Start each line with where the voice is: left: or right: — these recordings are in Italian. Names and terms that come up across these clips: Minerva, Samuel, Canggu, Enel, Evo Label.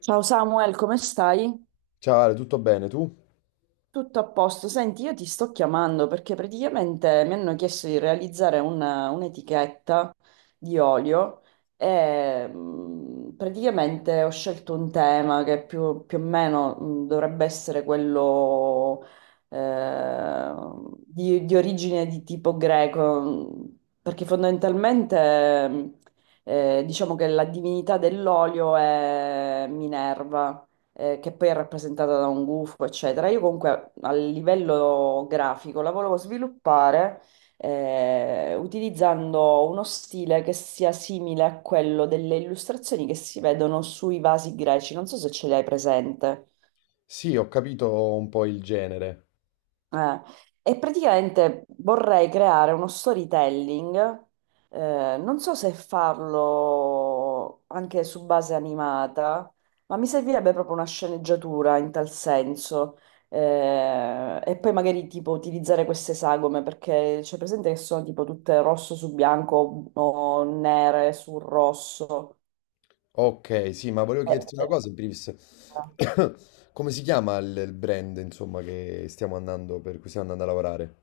right: Ciao Samuel, come stai?
left: Ciao Ale, tutto bene tu?
right: Tutto a posto. Senti, io ti sto chiamando perché praticamente mi hanno chiesto di realizzare una- un'etichetta di olio e praticamente ho scelto un tema che più, più o meno dovrebbe essere quello eh, di origine di tipo greco, perché fondamentalmente diciamo che la divinità dell'olio è Minerva, che poi è rappresentata da un gufo, eccetera. Io comunque a livello grafico la volevo sviluppare utilizzando uno stile che sia simile a quello delle illustrazioni che si vedono sui vasi greci. Non so se ce l'hai presente.
left: Sì, ho capito un po' il genere.
right: Eh, e praticamente vorrei creare uno storytelling, non so se farlo anche su base animata, ma mi servirebbe proprio una sceneggiatura in tal senso. E poi magari tipo utilizzare queste sagome perché c'è presente che sono tipo tutte rosso su bianco o nere su rosso.
left: Ok, sì, ma volevo chiederti una
right: Eh,
left: cosa, in primis.
right: eh.
left: Come si chiama il brand, insomma, che stiamo andando, per cui stiamo andando a lavorare?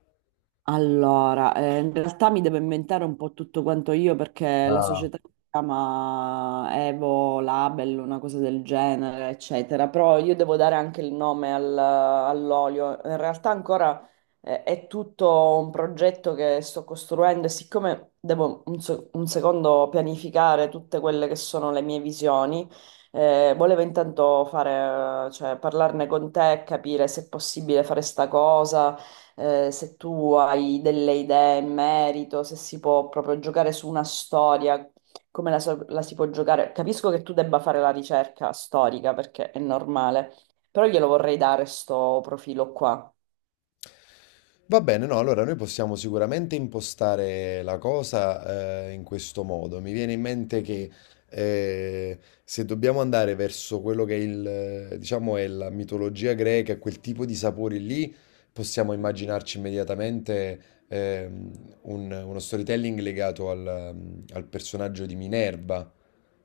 right: Allora, in realtà mi devo inventare un po' tutto quanto io perché la
left: Ah.
right: società si chiama Evo Label, una cosa del genere, eccetera, però io devo dare anche il nome al- all'olio. In realtà ancora è tutto un progetto che sto costruendo e siccome devo un, se- un secondo pianificare tutte quelle che sono le mie visioni, volevo intanto fare, cioè, parlarne con te, capire se è possibile fare sta cosa, se tu hai delle idee in merito, se si può proprio giocare su una storia, come la, so- la si può giocare. Capisco che tu debba fare la ricerca storica perché è normale, però glielo vorrei dare sto profilo qua.
left: Va bene, no, allora noi possiamo sicuramente impostare la cosa, in questo modo. Mi viene in mente che se dobbiamo andare verso quello che è la mitologia greca, quel tipo di sapori lì, possiamo immaginarci immediatamente ehm, uno storytelling legato al personaggio di Minerva,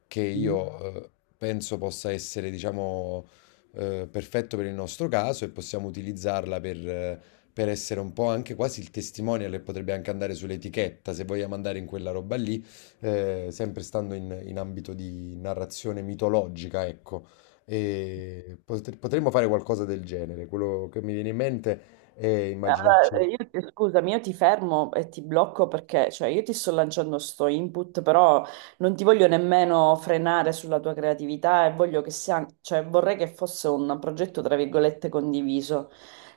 left: che io penso possa essere, diciamo, perfetto per il nostro caso e possiamo utilizzarla per essere un po' anche quasi il testimonial e potrebbe anche andare sull'etichetta se vogliamo andare in quella roba lì, sempre stando in ambito di narrazione mitologica, ecco. E potremmo fare qualcosa del genere. Quello che mi viene in mente è immaginarci.
right: Allora, io, scusami, io ti fermo e ti blocco perché, cioè, io ti sto lanciando sto input, però non ti voglio nemmeno frenare sulla tua creatività e voglio che sia, cioè, vorrei che fosse un progetto, tra virgolette, condiviso.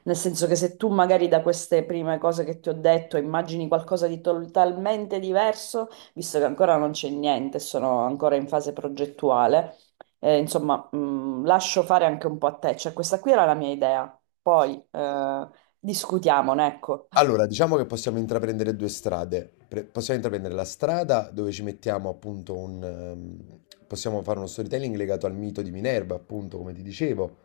right: Nel senso che se tu magari da queste prime cose che ti ho detto immagini qualcosa di totalmente diverso, visto che ancora non c'è niente, sono ancora in fase progettuale, insomma, lascio fare anche un po' a te. Cioè, questa qui era la mia idea. Poi discutiamone, ecco.
left: Allora, diciamo che possiamo intraprendere due strade. Possiamo intraprendere la strada dove ci mettiamo appunto un... possiamo fare uno storytelling legato al mito di Minerva, appunto, come ti dicevo,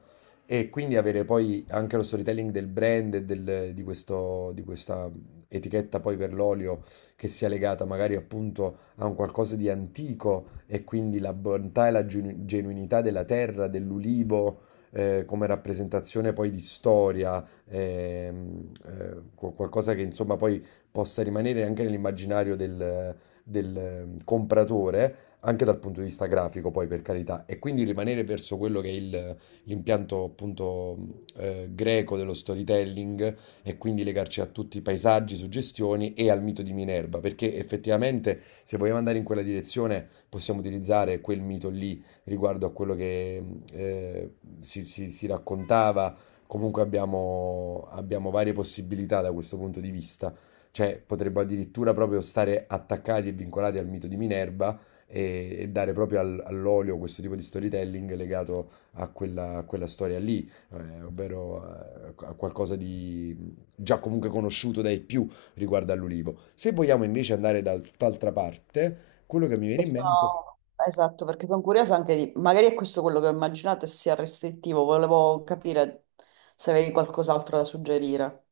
left: e quindi avere poi anche lo storytelling del brand e di questa etichetta poi per l'olio che sia legata magari appunto a un qualcosa di antico e quindi la bontà e la genuinità della terra, dell'ulivo, come rappresentazione poi di storia qualcosa che insomma poi possa rimanere anche nell'immaginario del, compratore, anche dal punto di vista grafico, poi per carità, e quindi rimanere verso quello che è l'impianto appunto greco dello storytelling e quindi legarci a tutti i paesaggi, suggestioni e al mito di Minerva, perché effettivamente se vogliamo andare in quella direzione possiamo utilizzare quel mito lì riguardo a quello che eh, si raccontava. Comunque abbiamo varie possibilità da questo punto di vista. Cioè, potremmo addirittura proprio stare attaccati e vincolati al mito di Minerva e dare proprio all'olio questo tipo di storytelling legato a a quella storia lì, ovvero a qualcosa di già comunque conosciuto dai più riguardo all'ulivo. Se vogliamo invece andare da tutt'altra parte, quello che mi viene
right: E
left: in mente...
right: sono- Esatto, perché sono curiosa anche di... Magari è questo quello che ho immaginato e sia restrittivo. Volevo capire se avevi qualcos'altro da suggerire.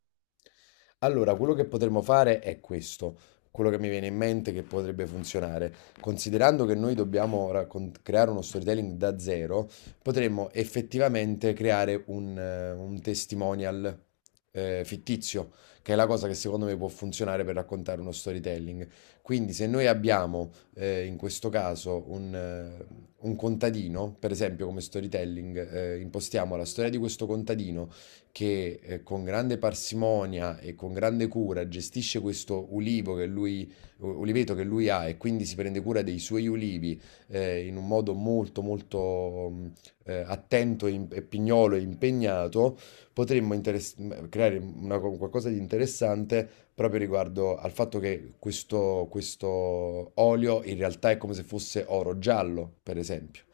left: Allora, quello che potremmo fare è questo, quello che mi viene in mente che potrebbe funzionare. Considerando che noi dobbiamo creare uno storytelling da zero, potremmo effettivamente creare un testimonial fittizio, che è la cosa che secondo me può funzionare per raccontare uno storytelling. Quindi se noi abbiamo in questo caso un contadino, per esempio come storytelling, impostiamo la storia di questo contadino che con grande parsimonia e con grande cura gestisce questo ulivo che lui, uliveto che lui ha e quindi si prende cura dei suoi ulivi in un modo molto molto attento e pignolo e impegnato, potremmo creare qualcosa di interessante proprio riguardo al fatto che questo olio in realtà è come se fosse oro giallo, per esempio,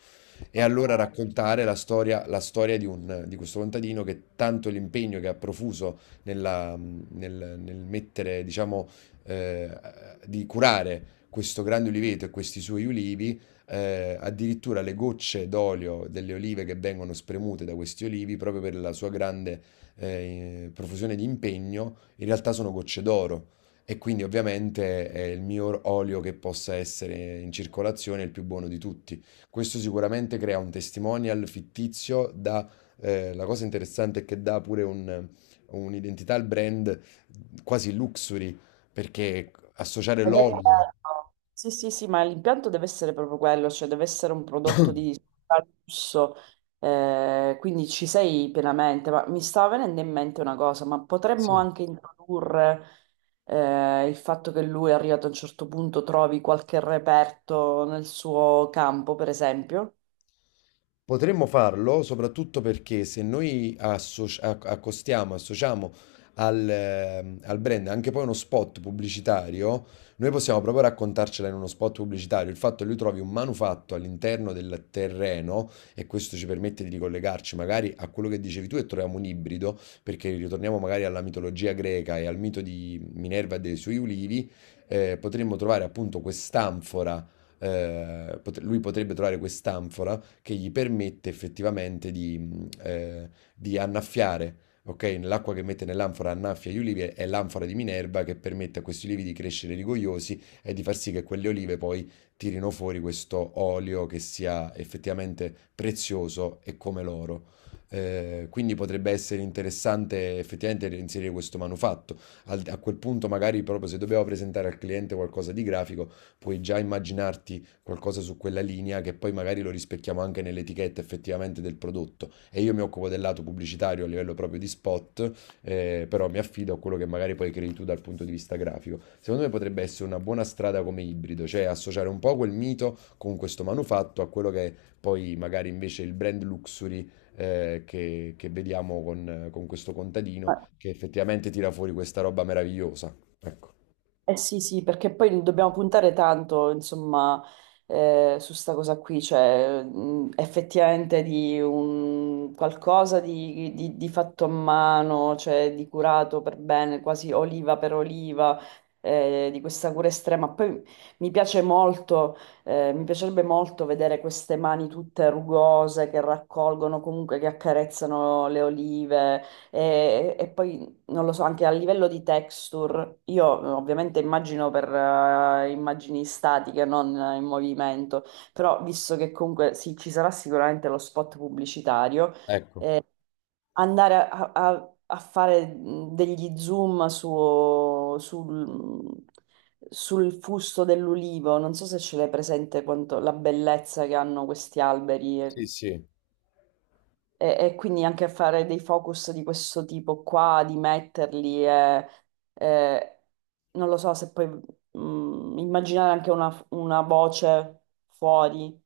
left: e allora
right: Ok.
left: raccontare la storia di di questo contadino che tanto l'impegno che ha profuso nel mettere, diciamo, eh, di curare questo grande uliveto e questi suoi ulivi, addirittura le gocce d'olio delle olive che vengono spremute da questi olivi, proprio per la sua grande profusione di impegno, in realtà sono gocce d'oro. E quindi ovviamente è il miglior olio che possa essere in circolazione, il più buono di tutti. Questo sicuramente crea un testimonial fittizio, dà, la cosa interessante è che dà pure un'identità al brand quasi luxury, perché associare
right: Ed è
left: l'olio...
right: quello. Sì, sì, sì, ma l'impianto deve essere proprio quello, cioè deve essere un prodotto di lusso, quindi ci sei pienamente. Ma mi stava venendo in mente una cosa, ma potremmo
left: Sì.
right: anche introdurre il fatto che lui è arrivato a un certo punto, trovi qualche reperto nel suo campo, per esempio?
left: Potremmo farlo soprattutto perché se noi accostiamo, associamo al brand anche poi uno spot pubblicitario, noi possiamo proprio raccontarcela in uno spot pubblicitario. Il fatto che lui trovi un manufatto all'interno del terreno e questo ci permette di ricollegarci magari a quello che dicevi tu e troviamo un ibrido, perché ritorniamo magari alla mitologia greca e al mito di Minerva e dei suoi ulivi, potremmo trovare appunto quest'anfora, lui potrebbe trovare quest'anfora che gli permette effettivamente di annaffiare. Ok, l'acqua che mette nell'anfora annaffia gli ulivi, è l'anfora di Minerva che permette a questi ulivi di crescere rigogliosi e di far sì che quelle olive poi tirino fuori questo olio che sia effettivamente prezioso e come l'oro. Quindi potrebbe essere interessante effettivamente inserire questo manufatto. A quel punto, magari proprio se dobbiamo presentare al cliente qualcosa di grafico, puoi già immaginarti qualcosa su quella linea che poi magari lo rispecchiamo anche nell'etichetta effettivamente del prodotto. E io mi occupo del lato pubblicitario a livello proprio di spot, però mi affido a quello che magari poi crei tu dal punto di vista grafico. Secondo me potrebbe essere una buona strada come ibrido, cioè associare un po' quel mito con questo manufatto a quello che è poi magari invece il brand luxury che vediamo con questo contadino che effettivamente tira fuori questa roba meravigliosa. Ecco.
right: Eh sì, sì, perché poi dobbiamo puntare tanto, insomma, su sta cosa qui, cioè effettivamente di un qualcosa di fatto a mano, cioè di curato per bene, quasi oliva per oliva, di questa cura estrema. Poi mi piace molto, mi piacerebbe molto vedere queste mani tutte rugose che raccolgono, comunque che accarezzano le olive e poi non lo so, anche a livello di texture, io ovviamente immagino per immagini statiche, non in movimento, però visto che comunque sì, ci sarà sicuramente lo spot pubblicitario,
left: Ecco,
right: andare a, a- a fare degli zoom su- sul, sul fusto dell'ulivo, non so se ce l'hai presente quanto, la bellezza che hanno questi
left: sì,
right: alberi,
left: sì.
right: e quindi anche fare dei focus di questo tipo qua, di metterli, e non lo so se poi immaginare anche una voce fuori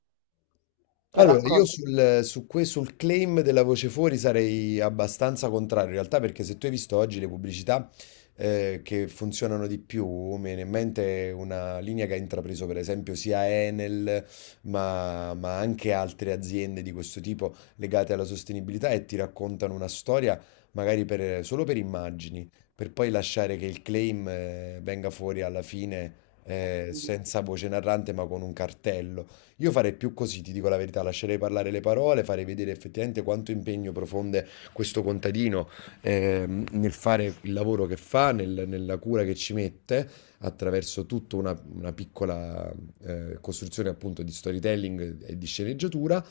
right: che
left: Allora, io
right: racconta.
left: sul claim della voce fuori sarei abbastanza contrario, in realtà perché se tu hai visto oggi le pubblicità che funzionano di più, mi viene in mente una linea che ha intrapreso per esempio sia Enel, ma anche altre aziende di questo tipo legate alla sostenibilità, e ti raccontano una storia magari solo per immagini, per poi lasciare che il claim venga fuori alla fine senza voce narrante ma con un cartello. Io farei più così, ti dico la verità, lascerei parlare le parole, farei vedere effettivamente quanto impegno profonde questo contadino nel fare il lavoro che fa, nella cura che ci mette, attraverso tutta una piccola costruzione appunto di storytelling e di sceneggiatura,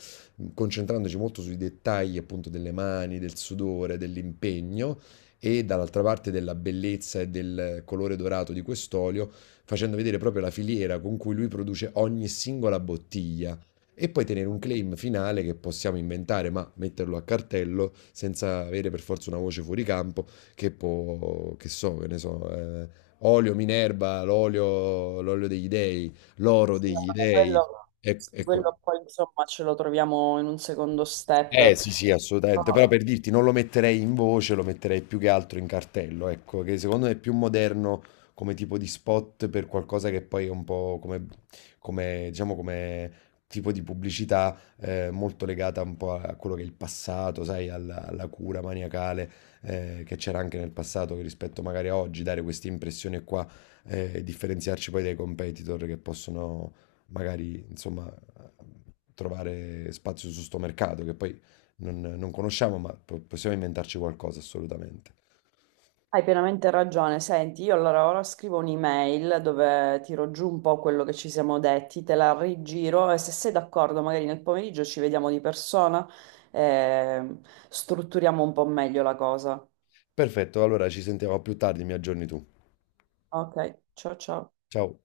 left: concentrandoci molto sui dettagli appunto delle mani, del sudore, dell'impegno, e dall'altra parte della bellezza e del colore dorato di quest'olio, facendo vedere proprio la filiera con cui lui produce ogni singola bottiglia. E poi tenere un claim finale che possiamo inventare, ma metterlo a cartello senza avere per forza una voce fuori campo che può, che so, che ne so, olio Minerva, l'olio, l'olio degli dei, l'oro
right: Sì, no,
left: degli
right: vabbè,
left: dei.
right: quello, sì,
left: Ecco,
right: quello poi insomma ce lo troviamo in un secondo
left: eh
right: step.
left: sì, sì, assolutamente, però per dirti non lo metterei in voce, lo metterei più che altro in cartello, ecco, che secondo me è più moderno come tipo di spot per qualcosa che poi è un po' come, come, diciamo, come tipo di pubblicità molto legata un po' a quello che è il passato, sai, alla cura maniacale che c'era anche nel passato, che rispetto magari a oggi, dare queste impressioni qua, e differenziarci poi dai competitor che possono magari, insomma, trovare spazio su sto mercato, che poi non conosciamo, ma possiamo inventarci qualcosa assolutamente.
right: Hai pienamente ragione. Senti, io allora ora scrivo un'email dove tiro giù un po' quello che ci siamo detti, te la rigiro e se sei d'accordo, magari nel pomeriggio ci vediamo di persona e strutturiamo un po' meglio la cosa.
left: Perfetto, allora ci sentiamo più tardi, mi aggiorni tu.
right: Ok, ciao ciao.
left: Ciao.